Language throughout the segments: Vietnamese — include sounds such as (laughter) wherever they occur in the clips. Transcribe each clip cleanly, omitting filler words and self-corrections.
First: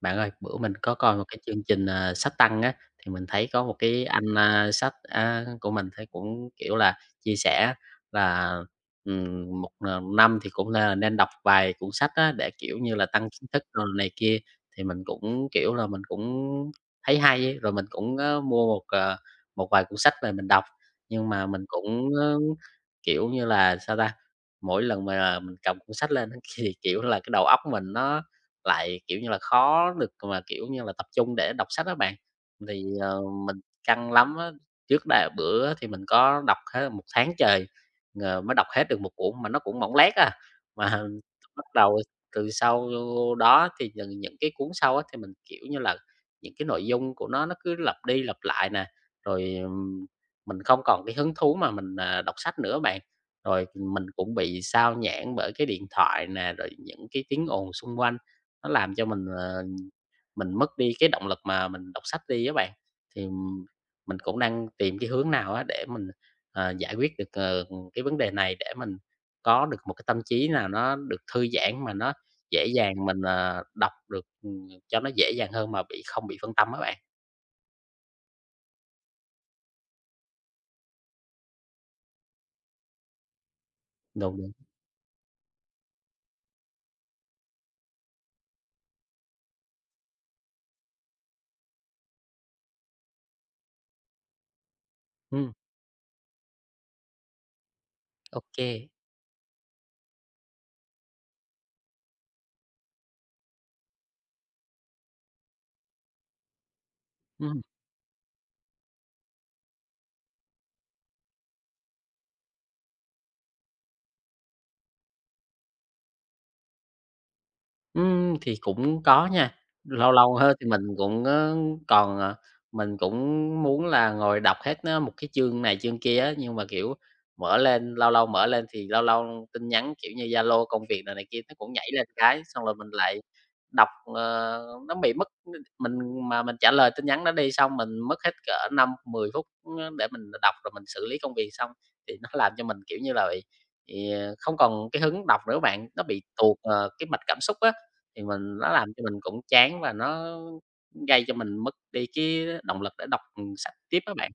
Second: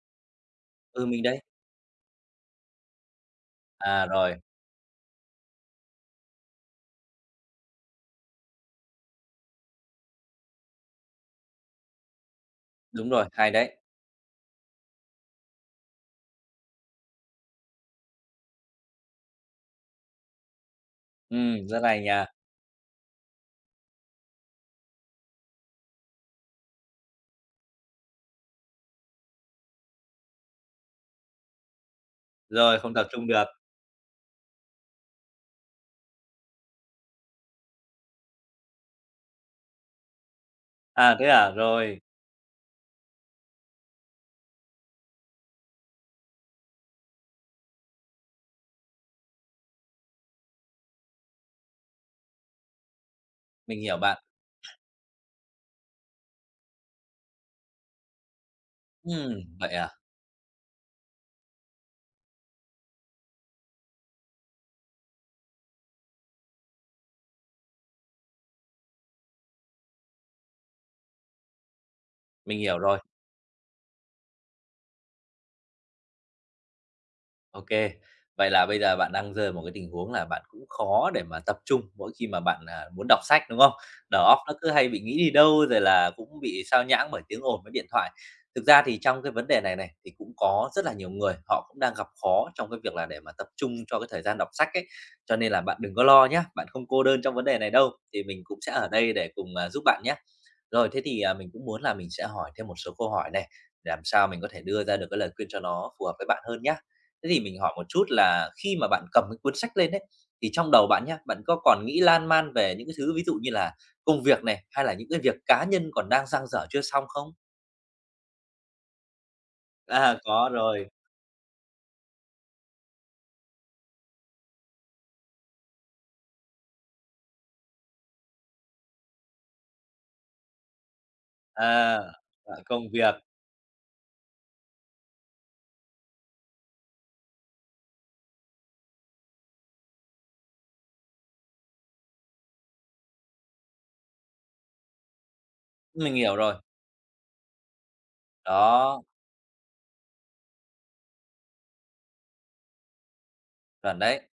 Bạn ơi, bữa mình có Ừ, coi mình một cái đấy. chương trình, Sách Tăng á, thì mình thấy có một cái À, anh, rồi, sách á, của mình thấy cũng, kiểu là, chia sẻ là, một năm thì cũng là nên đọc vài cuốn sách á, để, kiểu như là, đúng rồi, tăng kiến hay thức đấy. đồ này kia. Thì mình cũng, kiểu là, mình cũng thấy hay ấy, rồi mình cũng, mua một, một vài cuốn sách về mình đọc. Nhưng mà mình Rất hay cũng, nha. Kiểu như là, sao ta, mỗi lần mà mình cầm cuốn sách lên á (laughs) thì, kiểu là, cái đầu óc mình nó lại, kiểu như là, khó được mà, kiểu như là, tập trung để đọc sách đó bạn. Rồi, Thì, không tập trung được. mình căng lắm á, trước đây bữa thì mình có đọc hết một tháng trời, mới đọc hết được một cuốn mà nó cũng mỏng lét à. Mà À, (laughs) thế à? bắt đầu Rồi, từ sau đó thì những cái cuốn sau á thì mình, kiểu như là, những cái nội dung của nó cứ lặp đi lặp lại nè, rồi, mình không còn cái hứng thú mà mình, đọc sách nữa bạn. Rồi mình hiểu mình bạn. cũng bị sao nhãng bởi cái điện thoại nè, rồi những cái tiếng ồn xung quanh. Nó làm cho mình, Ừ ờ, vậy à? mình mất đi cái động lực mà mình đọc sách đi các bạn. Thì, mình cũng đang tìm cái hướng nào á để mình, giải quyết được, cái vấn đề này để mình có được một cái tâm trí nào nó được thư giãn mà nó Mình dễ hiểu dàng rồi. mình, đọc được, cho nó dễ dàng hơn mà bị không bị phân tâm các bạn. OK. Vậy là bây giờ bạn đang rơi vào một cái tình huống là bạn cũng khó để mà tập trung mỗi khi mà bạn, muốn đọc sách, đúng không? Đầu Đúng, óc đúng. nó cứ hay bị nghĩ đi đâu, rồi là cũng bị sao nhãng bởi tiếng ồn với điện thoại. Thực ra thì trong cái vấn đề này này, thì cũng có rất là nhiều người họ cũng đang gặp khó trong cái việc là để mà tập trung cho cái thời gian đọc sách ấy. Cho Ừ. nên là bạn đừng có lo nhé, bạn không cô đơn trong vấn đề này đâu, thì mình cũng sẽ Ok. ở đây để cùng, giúp bạn nhé. Rồi, thế thì, mình cũng muốn là mình sẽ hỏi thêm một số câu hỏi này, để làm sao mình có thể đưa ra được cái lời khuyên cho nó phù hợp với bạn hơn nhá. Thế thì Ừ. mình hỏi một chút là khi mà bạn cầm cái cuốn sách lên đấy, thì trong đầu bạn nhá, bạn có còn nghĩ lan man về những cái thứ ví dụ như là công việc này, hay là những cái việc cá nhân còn đang dang dở chưa xong không? Thì cũng có nha, lâu À, lâu có hơn thì mình rồi, cũng, ơ, còn, à mình cũng muốn là ngồi đọc hết á một cái chương này chương kia á, nhưng mà, kiểu, mở lên lâu lâu mở lên thì lâu lâu tin nhắn, kiểu như, Zalo công việc này này kia nó cũng nhảy à, lên cái, xong rồi mình công việc, lại đọc, ờ, nó bị mất mình mà mình trả lời tin nhắn đó đi, xong mình mất hết cỡ năm mười phút, để mình đọc rồi mình xử lý công việc xong, thì nó làm cho mình, kiểu như là, bị ì, không còn cái hứng đọc nữa bạn, nó mình bị hiểu rồi, tuột, cái mạch cảm xúc á. Thì mình nó làm cho đó. mình cũng chán và nó gây cho mình mất đi cái động lực để đọc, sách Chuẩn tiếp á đấy. bạn.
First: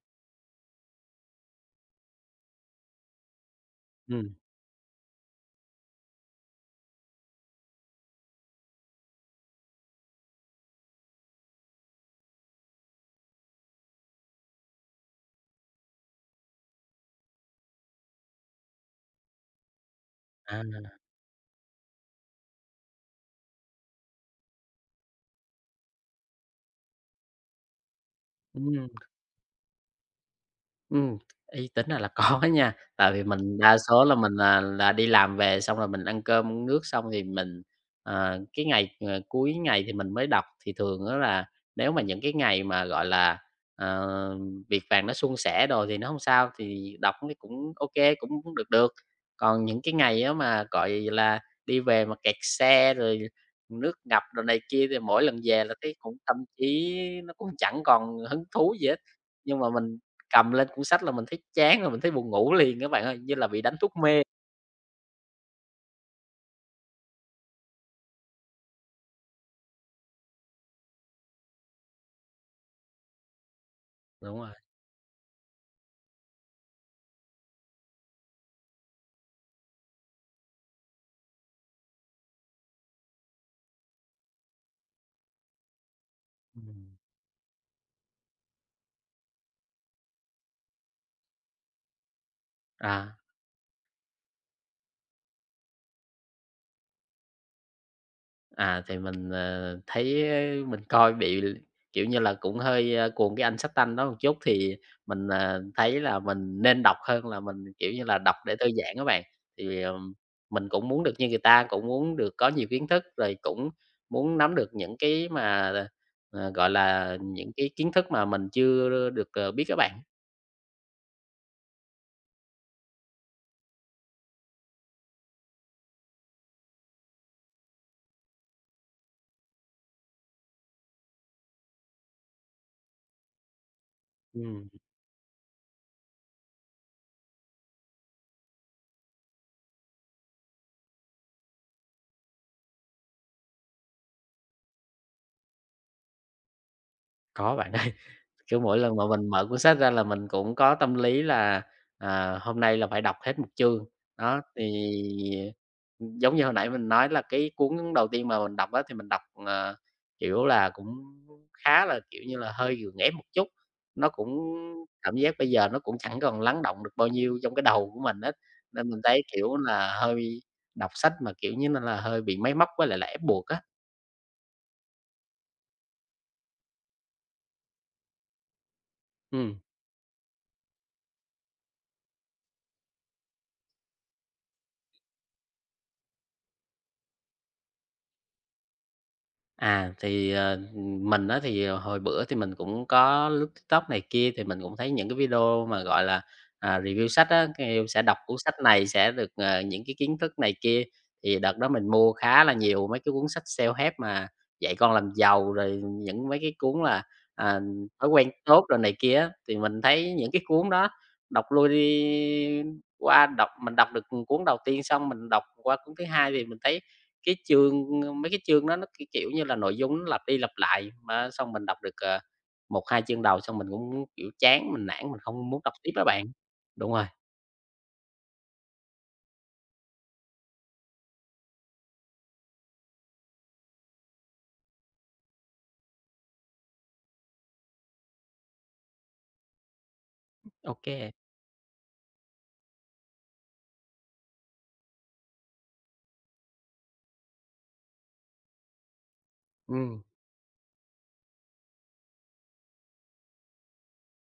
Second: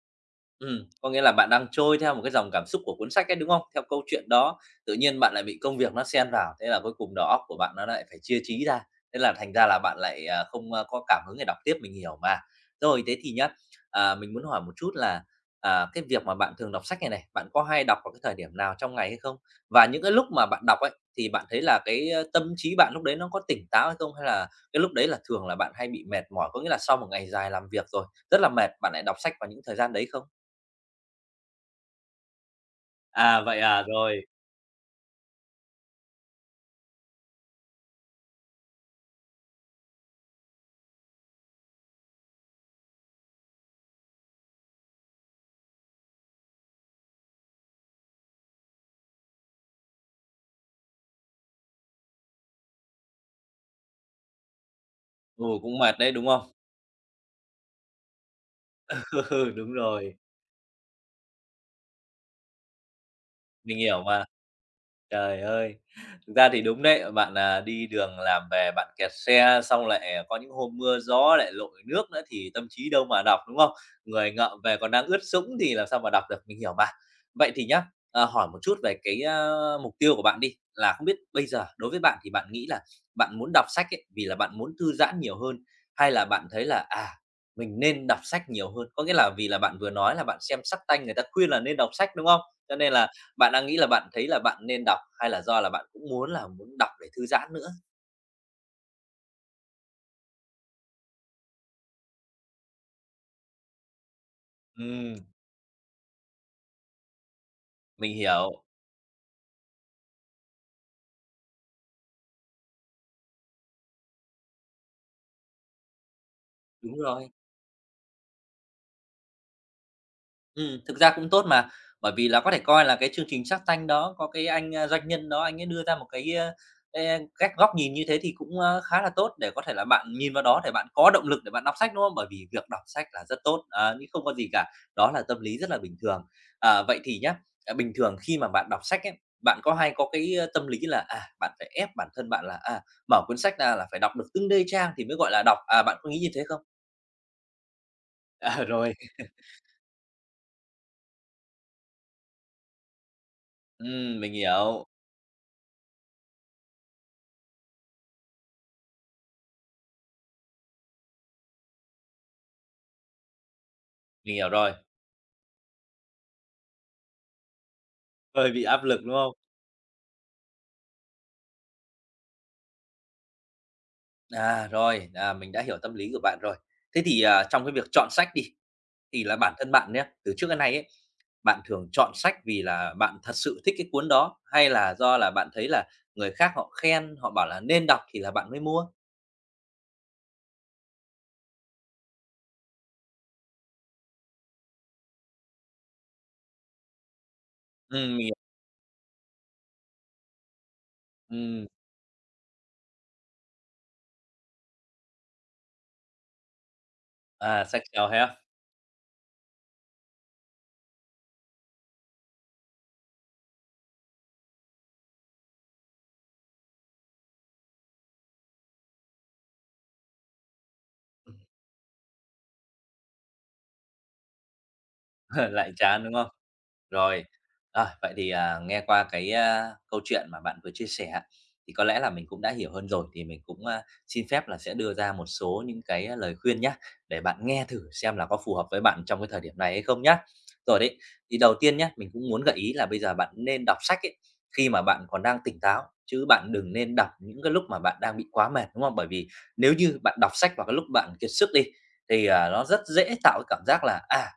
Có nghĩa là bạn đang trôi theo một cái dòng cảm xúc của cuốn sách ấy, đúng không? Theo câu chuyện Ừm, đó, tự nhiên bạn lại bị công việc nó xen vào, thế là cuối cùng đầu óc của bạn nó lại phải chia trí ra, thế là thành ra là bạn lại, không, có cảm hứng để đọc tiếp, mình hiểu mà. Rồi, thế thì nhá, mình muốn hỏi một chút là, cái việc mà bạn thường đọc sách này này, bạn có hay đọc vào cái thời điểm nào trong ngày hay không? Và những cái lúc mà bạn đọc ấy, à. thì bạn thấy là cái, tâm trí bạn lúc đấy nó có tỉnh táo hay không? Hay là cái lúc đấy là thường là bạn hay bị mệt mỏi, có nghĩa là sau một ngày dài làm việc rồi, rất là mệt, Ừm. bạn lại đọc sách vào những thời gian đấy không? Ừm, ý tính ra là có (laughs) nha, tại vì À, mình vậy đa à? số là Rồi. mình là đi làm về xong rồi mình ăn cơm uống nước xong thì mình, cái ngày, cuối ngày thì mình mới đọc. Thì thường đó là nếu mà những cái ngày mà, gọi là, ờ, việc vàng nó suôn sẻ rồi thì nó không sao, thì đọc thấy cũng ok cũng cũng được được. Còn những cái ngày đó mà, gọi là, đi về mà kẹt xe rồi nước ngập rồi này kia thì mỗi lần Ừ, về là cũng thấy mệt đấy, cũng đúng tâm không? trí nó cũng chẳng còn hứng thú gì hết. (laughs) Nhưng mà Đúng mình rồi. cầm lên cuốn sách là mình thấy chán rồi, mình thấy buồn ngủ liền các bạn ơi, như là bị đánh Mình thuốc hiểu mê. mà. Trời ơi! Thực ra thì đúng đấy, bạn, đi đường làm về bạn kẹt xe, xong lại có những hôm mưa gió lại lội nước nữa thì tâm trí đâu mà đọc, đúng không? Người Đúng rồi. ngợm về còn đang ướt sũng thì làm sao mà đọc được, mình hiểu mà. Vậy thì nhá, hỏi một chút về cái, mục tiêu của bạn đi, là không biết bây giờ đối với bạn thì bạn nghĩ là bạn muốn đọc sách ấy, vì là bạn muốn thư giãn nhiều hơn, hay là bạn thấy Ừm. là, mình nên đọc sách nhiều hơn? Có nghĩa là vì là bạn vừa nói là bạn xem sách tanh người ta khuyên là nên đọc sách, đúng không? Cho nên là À, bạn đang nghĩ là bạn thấy là bạn nên đọc hay là do là bạn cũng muốn là muốn đọc để thư giãn nữa? à, thì mình, thấy mình coi bị kiểu như là, cũng hơi, cuồng cái anh sách Tanh đó một chút thì Ừm, mình, thấy là mình nên đọc hơn là mình, kiểu như mình là, đọc để hiểu, thư giãn á bạn. Thì, mình cũng muốn được như người ta, cũng muốn được có nhiều kiến thức, rồi cũng muốn nắm được những cái mà, gọi đúng là, rồi. những cái kiến thức mà mình chưa được, biết á bạn. Thực ra cũng tốt mà, bởi vì là có thể coi là cái chương trình Shark Tank đó có cái anh, doanh nhân đó, anh ấy đưa ra một cái, cách góc nhìn như thế thì cũng, khá là tốt để có thể là bạn nhìn vào đó để bạn có động lực để bạn đọc sách, đúng không? Bởi vì việc đọc sách là rất tốt, nhưng không có gì cả, Ừm, đó là tâm lý rất là bình thường. Vậy thì nhá, bình thường khi mà bạn đọc sách ấy, bạn có hay có cái, tâm lý là, bạn phải ép bản thân bạn là, mở cuốn sách ra là phải đọc được từng đây trang thì mới gọi là đọc, bạn có nghĩ như thế không? có bạn. (laughs) Kiểu, À, mỗi rồi. lần mà mình mở cuốn sách ra là mình cũng có tâm lý là, à, hôm nay là phải đọc hết một chương. Ừm, mình Đó, thì, hiểu, giống như hồi nãy mình nói là cái cuốn đầu tiên mà mình đọc đó thì mình đọc, kiểu là, cũng khá là, kiểu như là, hơi gượng ép một chút. Nó mình cũng hiểu rồi. cảm giác bây giờ nó cũng chẳng còn lắng động được bao nhiêu trong cái đầu của mình hết, Hơi bị áp nên mình lực, đúng thấy, không? kiểu là, hơi đọc sách mà, kiểu như, là hơi bị máy móc với lại là ép buộc á. À, rồi, mình đã hiểu tâm lý của bạn rồi. Thế thì, trong cái việc chọn sách đi, thì là bản Ừm. thân bạn nhé từ trước đến nay ấy, bạn thường chọn sách vì là bạn thật sự thích cái cuốn đó, hay là do là bạn thấy là người khác họ khen, họ bảo là nên đọc thì là bạn mới mua? À, thì, mình á thì hồi bữa thì mình cũng có lướt TikTok này kia, thì mình cũng thấy những cái video mà, gọi là, review sách á, kêu sẽ đọc Mình hiểu. cuốn sách này sẽ được, những cái kiến thức này kia. Thì đợt đó mình mua khá là nhiều mấy cái cuốn sách self-help mà dạy con làm giàu, rồi những mấy cái cuốn là, à, À, sách thói quen self-help. tốt rồi này kia á. Thì mình thấy những cái cuốn đó đọc lui đi qua, đọc mình đọc được cuốn đầu tiên xong mình đọc qua cuốn thứ hai thì mình thấy cái chương mấy cái chương đó nó, kiểu như là, nội dung nó lặp đi lặp lại, mà xong mình đọc được, 1, 2 chương đầu xong mình cũng, kiểu, chán, mình nản, mình không (laughs) muốn Lại đọc tiếp á chán, đúng bạn. không? Đúng rồi, Rồi, rồi, vậy thì, nghe qua cái, câu chuyện mà bạn vừa chia sẻ á, thì có lẽ là mình cũng đã hiểu hơn rồi, thì mình cũng, xin phép là sẽ đưa ra một số những cái lời khuyên nhé để bạn nghe thử xem là có phù hợp với bạn trong cái thời điểm này hay không nhé. ok Rồi đấy, kê. thì đầu tiên nhé, mình cũng muốn gợi ý là bây giờ bạn nên đọc sách ấy, khi mà bạn còn đang tỉnh táo, chứ bạn đừng nên đọc những cái lúc mà bạn đang bị quá mệt, đúng không? Bởi vì nếu như Ừm, bạn đọc sách vào cái lúc bạn kiệt sức đi, thì, nó rất dễ tạo cái cảm giác là, à,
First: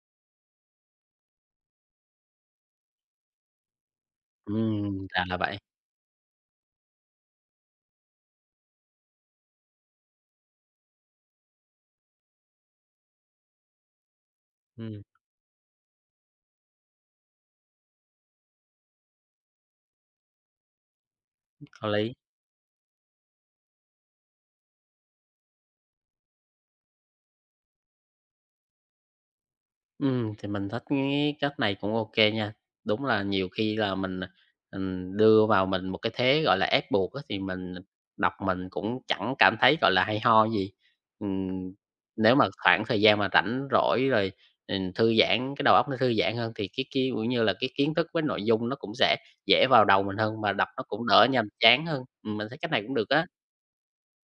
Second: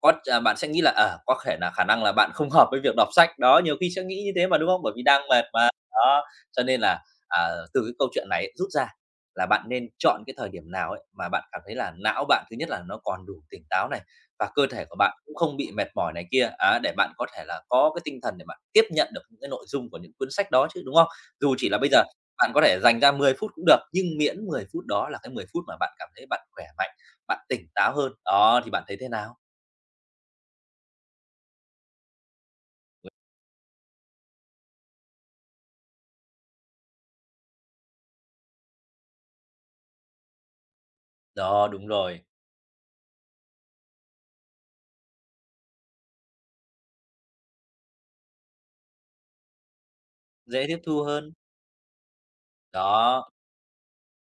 có à, bạn sẽ nghĩ là, có thể là khả năng là bạn không hợp với việc đọc sách, đó, nhiều khi sẽ nghĩ như thế mà, đúng không? Bởi vì đang là mệt vậy. mà, đó, cho nên là, à, từ cái câu chuyện này ấy, rút ra là bạn nên chọn cái thời điểm nào ấy mà bạn cảm thấy là não bạn thứ nhất là nó còn đủ tỉnh táo này, và cơ thể của Ừm, bạn cũng không bị mệt mỏi này kia, á, để bạn có thể là có cái tinh thần để bạn tiếp nhận được những cái nội dung của những cuốn sách đó chứ, đúng không? Dù chỉ là có bây giờ lý. bạn có thể dành ra 10 phút cũng được, nhưng miễn 10 phút đó là cái 10 phút mà bạn cảm thấy bạn khỏe mạnh, bạn tỉnh táo hơn, đó, thì bạn thấy thế nào? Thì mình thích cái cách này cũng ok nha. Đúng là nhiều khi là mình, đưa vào mình một cái thế, gọi là, ép buộc á, thì mình đọc mình cũng chẳng cảm thấy, gọi là, hay ho gì. Đó, Ừm, đúng rồi, nếu mà khoảng thời gian mà rảnh rỗi rồi, thư giãn, cái đầu óc nó thư giãn hơn thì cái, kiểu như là, cái kiến thức với nội dung nó cũng sẽ dễ vào đầu mình hơn, mà dễ đọc tiếp nó thu cũng đỡ hơn. nhàm chán hơn. Mình thấy cách này cũng được á. Đó,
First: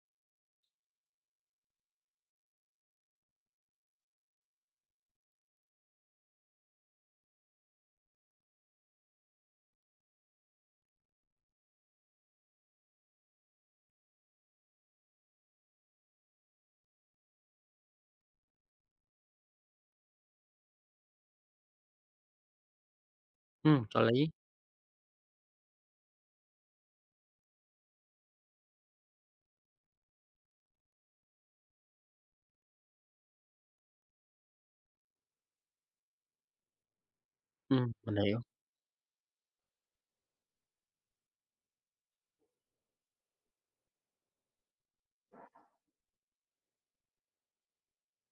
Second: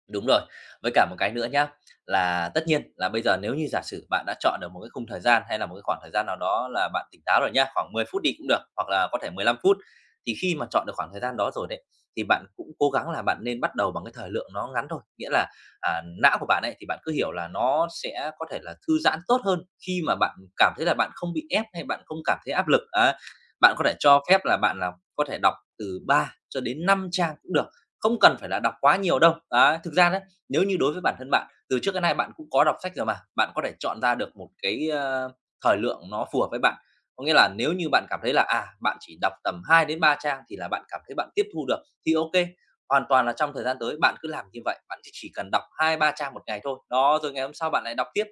đúng rồi. Với cả một cái nữa nhá, là tất nhiên là bây giờ nếu như giả sử bạn đã chọn được một cái khung thời gian hay là một cái khoảng thời gian nào đó là bạn tỉnh táo rồi nhá, khoảng 10 phút đi cũng được, hoặc là có thể 15 phút, thì khi mà chọn được khoảng thời gian đó rồi đấy, thì bạn cũng cố gắng là bạn nên bắt đầu bằng cái thời lượng nó ngắn thôi. Nghĩa là, não của bạn ấy thì bạn cứ hiểu là nó sẽ có thể là thư giãn tốt hơn khi mà bạn cảm thấy là bạn không bị ép hay bạn không cảm thấy áp lực. Á, bạn có thể Có cho lý. phép là bạn là có thể đọc từ 3 cho đến 5 trang cũng được, không cần phải là đọc quá nhiều đâu. Đấy, thực ra đấy, nếu như đối với bản thân bạn, từ trước đến nay bạn cũng có đọc sách rồi mà, bạn có thể chọn ra được một cái, thời lượng nó phù hợp với bạn. Có nghĩa là nếu như bạn Mình cảm thấy hiểu. là, bạn chỉ đọc tầm 2 đến 3 trang thì là bạn cảm thấy bạn tiếp thu được, thì ok, hoàn toàn là trong thời gian tới bạn cứ làm như vậy, bạn chỉ cần đọc 2 3 trang một ngày thôi. Đó, rồi ngày hôm sau bạn lại đọc tiếp.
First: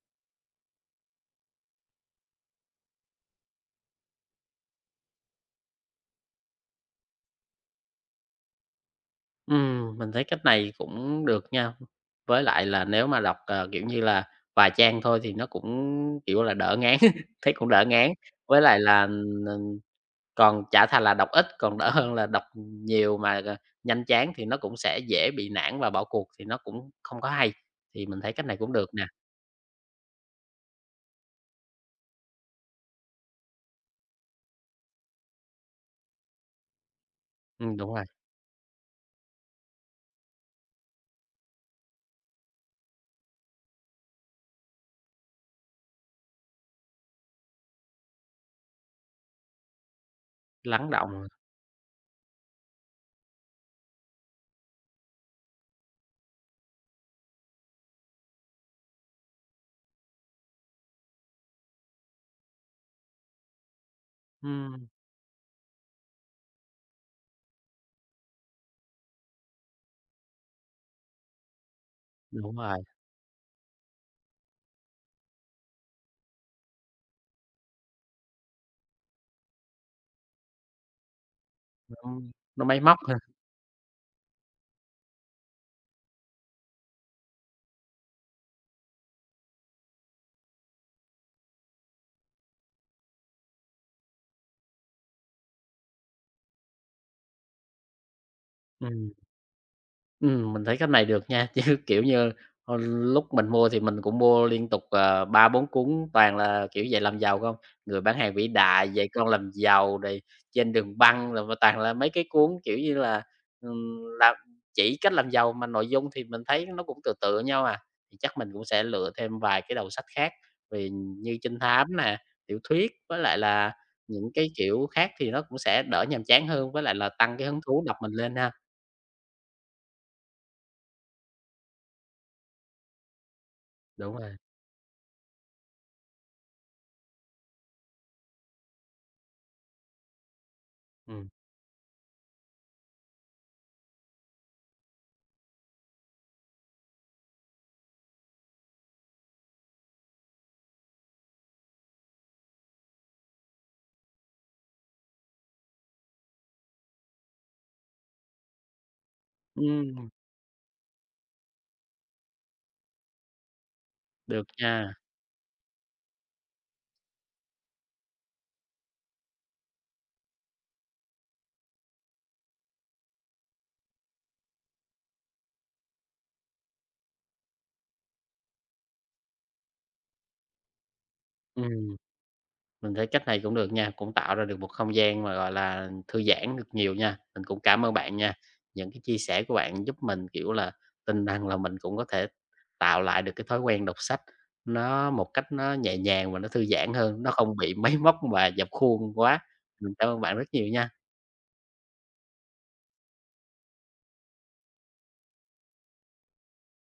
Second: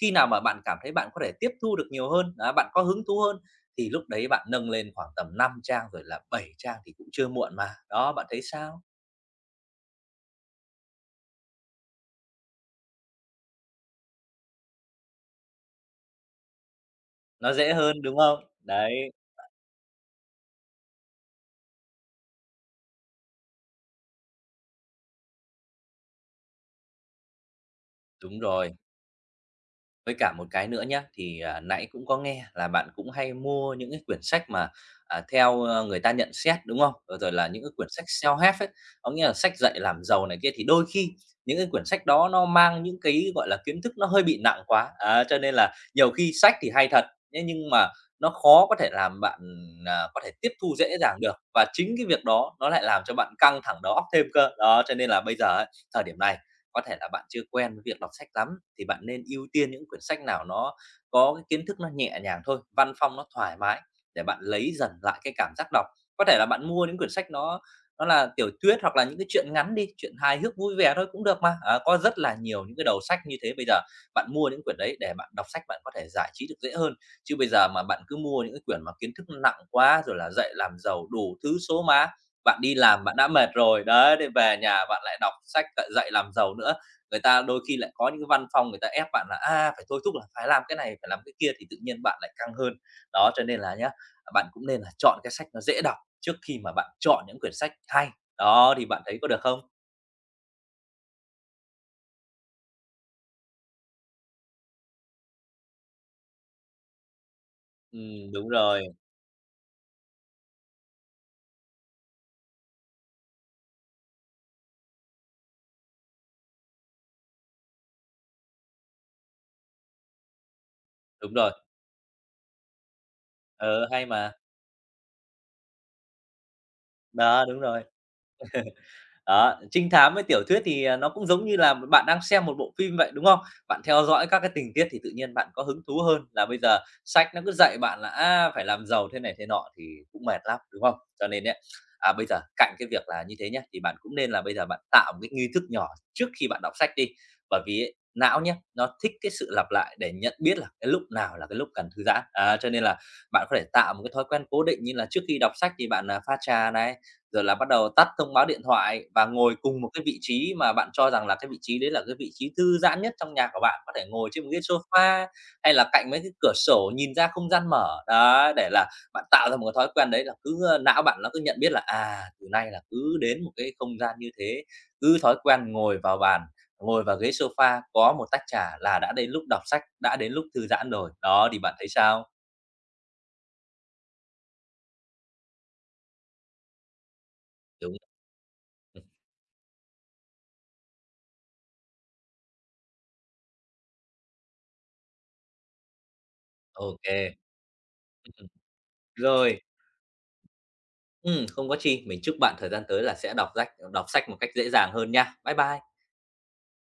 Khi nào mà bạn cảm thấy bạn có thể tiếp thu được nhiều hơn, đấy, bạn có hứng thú hơn thì lúc đấy bạn nâng lên khoảng tầm 5 trang rồi là 7 trang thì cũng chưa muộn mà. Đó, bạn thấy sao? Mình thấy cách này cũng được nha. Với lại là nếu mà đọc, kiểu như là, vài trang thôi thì nó cũng, kiểu là, đỡ ngán, (laughs) thấy Nó cũng dễ đỡ hơn, ngán. đúng không? Với lại Đấy, là, ừm, còn chả thà là đọc ít, còn đỡ hơn là đọc nhiều mà, nhanh chán thì nó cũng sẽ dễ bị nản và bỏ cuộc thì nó cũng không có hay. Thì mình thấy đúng cách này cũng rồi. được nè. Với cả một cái nữa nhá, thì, nãy cũng có nghe là bạn cũng hay mua những cái quyển sách mà, theo, người ta nhận xét, đúng không? Rồi rồi là những cái quyển Đúng rồi, sách self-help ấy, có nghĩa là sách dạy làm giàu này kia, thì đôi khi những cái quyển sách đó nó mang những cái, gọi là, kiến thức nó hơi bị nặng quá, á, cho nên là nhiều khi sách thì hay thật, thế nhưng mà nó khó có thể làm bạn, có thể tiếp thu lắng dễ dàng động. được, và chính cái việc đó nó lại làm cho bạn căng thẳng đầu óc thêm cơ. Đó, cho nên là bây giờ ấy, thời điểm này có thể là bạn chưa quen với việc đọc sách lắm thì bạn nên ưu tiên những quyển sách nào nó có cái kiến thức nó nhẹ nhàng thôi, văn phong nó thoải mái để bạn lấy Ừm, dần lại cái cảm giác đọc. Có thể là bạn mua những quyển sách nó là tiểu thuyết hoặc là những cái chuyện ngắn đi, chuyện hài hước vui vẻ thôi cũng được mà. Ờ, có rất là đúng nhiều những rồi, cái đầu sách như thế bây giờ, bạn mua những quyển đấy để bạn đọc sách bạn có thể giải trí được dễ hơn. Chứ bây giờ mà bạn cứ mua những cái quyển mà kiến thức nặng quá rồi là dạy làm giàu đủ thứ số má, nó bạn nó đi máy móc làm ha. bạn đã mệt rồi, đấy, để về nhà bạn lại đọc sách lại dạy làm giàu nữa. Người ta đôi khi lại có những cái văn phòng người ta ép bạn là, phải thôi thúc là phải làm cái này, phải làm cái kia thì tự nhiên bạn lại căng hơn. Đó, cho nên là nhá, bạn cũng nên là chọn cái sách nó dễ đọc trước khi mà bạn chọn những quyển sách hay. Đó, thì bạn Ừm. thấy có được không? Mình thấy cách này được nha, (laughs) chứ, kiểu như, hồi lúc mình mua thì mình cũng mua liên tục, 3, 4 cuốn toàn là, kiểu, dạy làm giàu không, Người bán hàng vĩ Đúng rồi, đại, Dạy con làm giàu, rồi Trên đường băng, là mà toàn là mấy cái cuốn, kiểu như là, làm chỉ cách làm giàu mà nội dung thì mình thấy nó cũng tựa tựa nhau à. Thì chắc mình cũng sẽ lựa thêm vài cái đầu sách khác vì đúng như rồi. trinh thám nè, tiểu thuyết với lại là Ừ, hay những mà. cái kiểu khác thì nó cũng sẽ đỡ nhàm chán hơn, với lại là tăng Đó, cái hứng đúng thú rồi. đọc mình lên ha. Đó, trinh thám với tiểu thuyết thì, nó cũng giống như là bạn đang xem một bộ phim vậy, đúng không? Bạn theo Đúng dõi rồi, các cái tình tiết thì tự nhiên bạn có hứng thú hơn là bây giờ sách nó cứ dạy bạn là, phải làm giàu thế này thế nọ thì cũng mệt lắm, đúng không? Cho ừm. nên ấy, bây giờ cạnh cái việc là như thế nhé, thì bạn cũng nên là bây giờ bạn tạo một cái nghi thức nhỏ trước khi bạn đọc sách đi. Bởi vì ấy, não nhá, nó thích cái sự lặp lại để nhận biết là cái lúc nào là cái lúc cần thư giãn. Cho nên là bạn có thể tạo một cái thói quen cố định như là trước khi đọc sách thì bạn, pha trà này, rồi là bắt đầu tắt thông báo điện thoại và ngồi cùng một cái Ừm, vị trí mà bạn cho rằng là cái vị trí đấy là cái vị trí thư giãn nhất trong nhà của bạn, có thể ngồi trên được một cái nha. sofa hay là cạnh mấy cái cửa sổ nhìn ra không gian mở. Đó, để là bạn tạo ra một cái thói quen đấy là cứ, não bạn nó cứ nhận biết là, từ nay là cứ đến một cái không gian như thế, cứ thói quen ngồi vào bàn, ngồi vào ghế sofa, có một tách trà là đã đến lúc đọc sách, đã đến lúc thư giãn rồi. Đó, thì bạn thấy Ừm, sao? mình thấy cách này cũng được nha, cũng tạo ra được một không gian mà, gọi là, thư giãn được nhiều nha. Mình cũng cảm ơn Đúng. bạn nha, những cái Ừm, chia sẻ của bạn giúp mình, kiểu là, tin rằng là mình cũng có thể tạo lại được cái thói quen đọc sách nó một cách nó nhẹ nhàng và nó thư giãn ô kê. hơn, nó không bị (laughs) máy móc và (laughs) dập khuôn quá. Rồi. Mình cảm ơn bạn rất nhiều nha. Không có chi. Mình chúc bạn thời gian tới là sẽ đọc sách một cách dễ dàng hơn nha. Bye bye.